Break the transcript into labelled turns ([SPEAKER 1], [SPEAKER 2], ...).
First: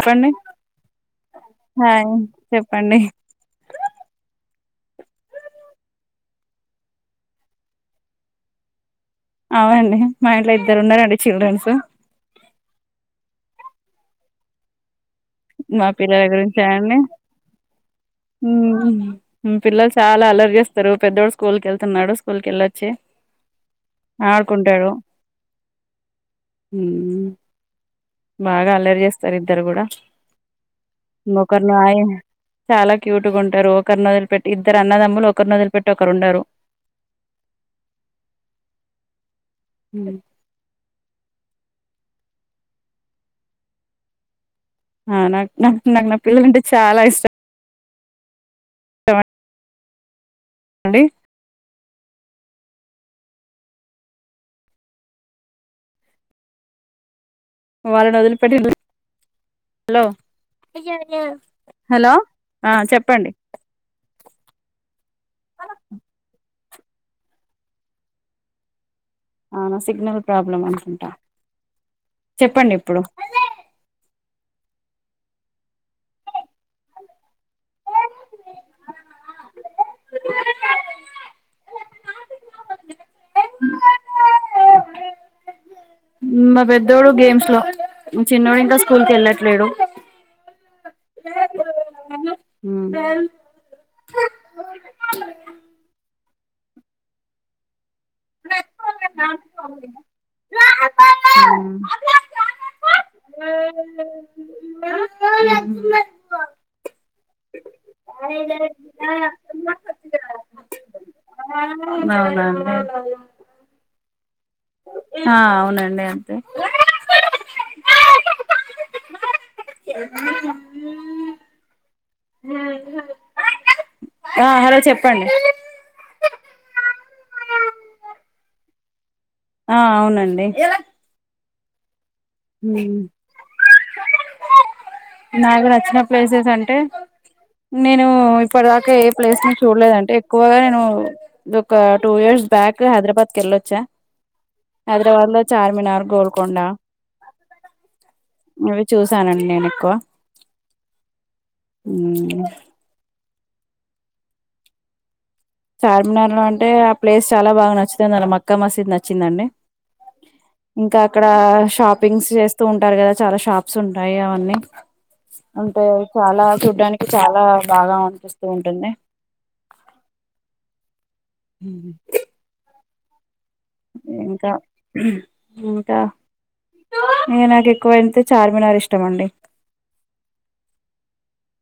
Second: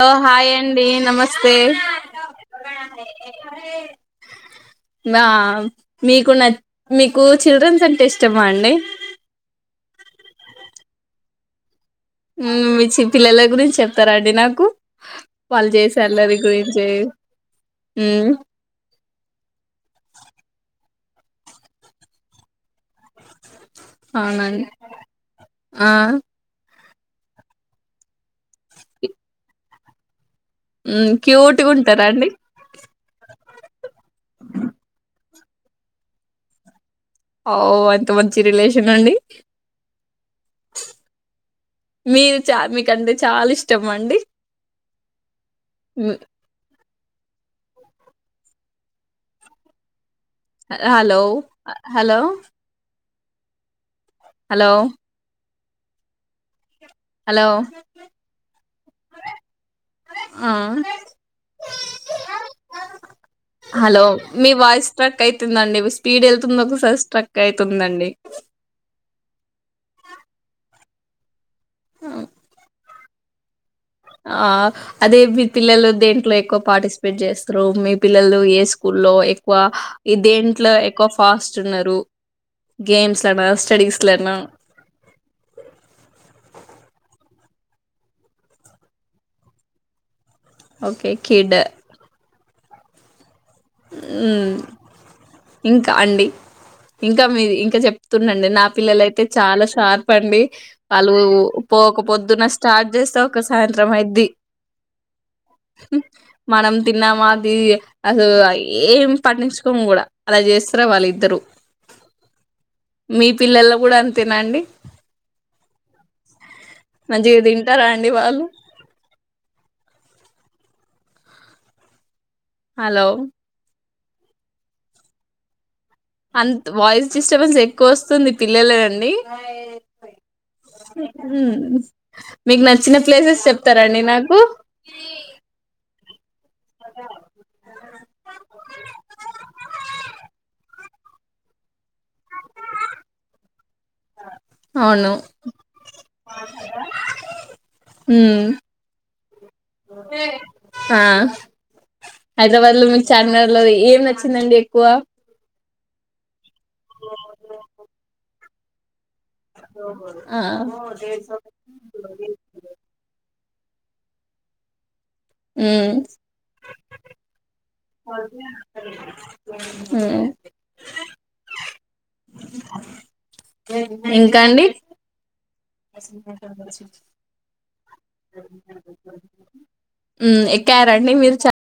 [SPEAKER 1] హొ hi అండి నమస్తే.
[SPEAKER 2] Hi చెప్పండి
[SPEAKER 1] [unintelligible] నా మీకు న మీకు చిల్డ్రన్స్ అంటే ఇష్టమా అండి
[SPEAKER 2] అవ్అండి మా ఇంట్లో ఇద్దరు ఉన్నారండి చిల్డ్రన్సు
[SPEAKER 1] ఊహ్ మీచ్చ పిల్లల గురించి చెప్తారండి నాకు వాళ్ళు
[SPEAKER 2] మా
[SPEAKER 1] చేసే
[SPEAKER 2] పిల్లల
[SPEAKER 1] అల్లరి
[SPEAKER 2] గురించ
[SPEAKER 1] గురించి
[SPEAKER 2] అండీ
[SPEAKER 1] ఉమ్
[SPEAKER 2] హ్మ్ పిల్లలు చాలా అల్లరిచెస్తరు పెద్దోడు స్కూల్కెతున్నాడు స్కూల్క్ఏల్ ఒచ్చి
[SPEAKER 1] అవునండి ఆ
[SPEAKER 2] హ్మ్ బాగా అల్లరి చేస్తర్ ఇద్దరు కూడా
[SPEAKER 1] ఉమ్
[SPEAKER 2] మొక
[SPEAKER 1] క్యూట్గా
[SPEAKER 2] నాయె
[SPEAKER 1] ఉంటారా అండి
[SPEAKER 2] చాలక్ క్యూట్గుంటరు ఒకరు నొదిలి పెట్టి ఇద్దరు అన్నదమ్ములు ఒకరు నొదిలి పెట్టి ఒకరు ఉండరు
[SPEAKER 1] ఓ ఎంత మంచి రిలేషన్ అండి మీర్ చ మీకంటే చాల్ ఇష్టం మా అండి
[SPEAKER 2] ఆ నాక్ నాక్ నాక్ నా
[SPEAKER 1] హ్మ్.
[SPEAKER 2] పిల్లలంటే చాలా ఇష్ ఇస్ట్
[SPEAKER 1] హ హలో హ హలో హలో హలో
[SPEAKER 2] వాళ్ళని వదిలి పెట్టి హలో
[SPEAKER 1] ఆ
[SPEAKER 2] హలో ఆ చెప్పండి
[SPEAKER 1] హలో మీ వాయిస్ స్ట్రక్ అయితుందండి స్పీడ్ ఎల్తూ ఒక సైస్ ట్రక్ అవుతుందండి
[SPEAKER 2] అవునా సిగ్నల్ ప్రాబ్లమ్ అనుకుంట చెప్పండి ఇప్పుడు
[SPEAKER 1] ఆ అదే మీ పిల్లలు దేంట్లో ఎక్కువ పార్టిస్పేట్ చెస్తరు మీ పిల్లలు ఏ స్కూల్ లో ఎక్వ ఏ దేంట్ల ఎక్కువ ఫాస్ట్ ఉన్నరు గేమ్స్లానా స్టడీస్లనా
[SPEAKER 2] మా పెద్దోడు గేమ్స్ లో చిన్నోడిక స్కూల్ కెళ్లేట్లెడు
[SPEAKER 1] ఓకే కిడ్
[SPEAKER 2] ఉమ్.
[SPEAKER 1] ఉహ్ ఇంక అండి ఇంకా మీ ఇంకా చెప్ ప్తుండండి నా పిల్లల అయితే చాలా షార్ప్ అండి వాళ్ళు పోక పొద్దున స్టార్ట్ చె సొ ఒక సాయంత్రం అయిది
[SPEAKER 2] [unintelligible]
[SPEAKER 1] మనం తిన్నమా అది అసలు
[SPEAKER 2] [inaudible]
[SPEAKER 1] ఏం పట్టించుకోము కూడా అలా చెస్తార వాళ్ళ ఇద్దరు
[SPEAKER 2] అవునా అండి
[SPEAKER 1] మీ పిల్లల్లో కూడ అంతేన అండి
[SPEAKER 2] ఆ అవునండి అంతే
[SPEAKER 1] తార అండి వాళ్ళు హలో
[SPEAKER 2] ఆ హలో చెప్పండి
[SPEAKER 1] అన్త్ వాయిస్ డిస్టబెన్స్ ఎక్కువ వస్తుంది పిల్లలది అండి
[SPEAKER 2] ఆ అవునండి
[SPEAKER 1] ఉహ్ మీకు
[SPEAKER 2] ఉమ్
[SPEAKER 1] నచ్చిన ప్లేసెస్ చెప్తారాండి నాక్
[SPEAKER 2] నాకు నచ్చిన ప్లేసెస్ అంటే నేను ఇప్పటి దాక ఏ ప్లేసును చూడలేదంటే ఎక్కువగా నేను ఒక టూ ఇయర్స్ బ్యాక్ హైద్రాబాద్ కి ఏళ్ళొచ్చా
[SPEAKER 1] అవును
[SPEAKER 2] హైదరబాద్ లో చార్మినార్ గోల్కొండ
[SPEAKER 1] హు మ్
[SPEAKER 2] ఇవి చూసానండి నేను ఎక్కువ
[SPEAKER 1] ఆ
[SPEAKER 2] ఉమ్
[SPEAKER 1] హైద్రాబాద్లో మీకు చార్మినార్ లో ఏం నచ్చిందండి ఎక్కువ
[SPEAKER 2] చార్మినార్ లో అంటే ఆ ప్లేస్ చాలా బాగా నచ్చుతుంది మక్కా మసీద్ నచ్ వచ్చిదండి
[SPEAKER 1] ఆ
[SPEAKER 2] ఇంకా అక్కడ షాపింగ్స్ చేస్తూ ఉంటారు కదా చాలా షాప్ స్ ఉంటాయి అన్నీ అంటే
[SPEAKER 1] ఉమ్
[SPEAKER 2] చాలా చూడ్డానికి చాలా బాగా అనిపిస్తూ ఉంటుంది
[SPEAKER 1] ఆ
[SPEAKER 2] మ్ హు
[SPEAKER 1] ఇంకా అండి
[SPEAKER 2] ఇంకా ఇగ నాక్ ఏ క్కవైతే చార్మినార్ ఇష్టం అండి
[SPEAKER 1] ఉమ్ ఎక్కారండి మీరు చ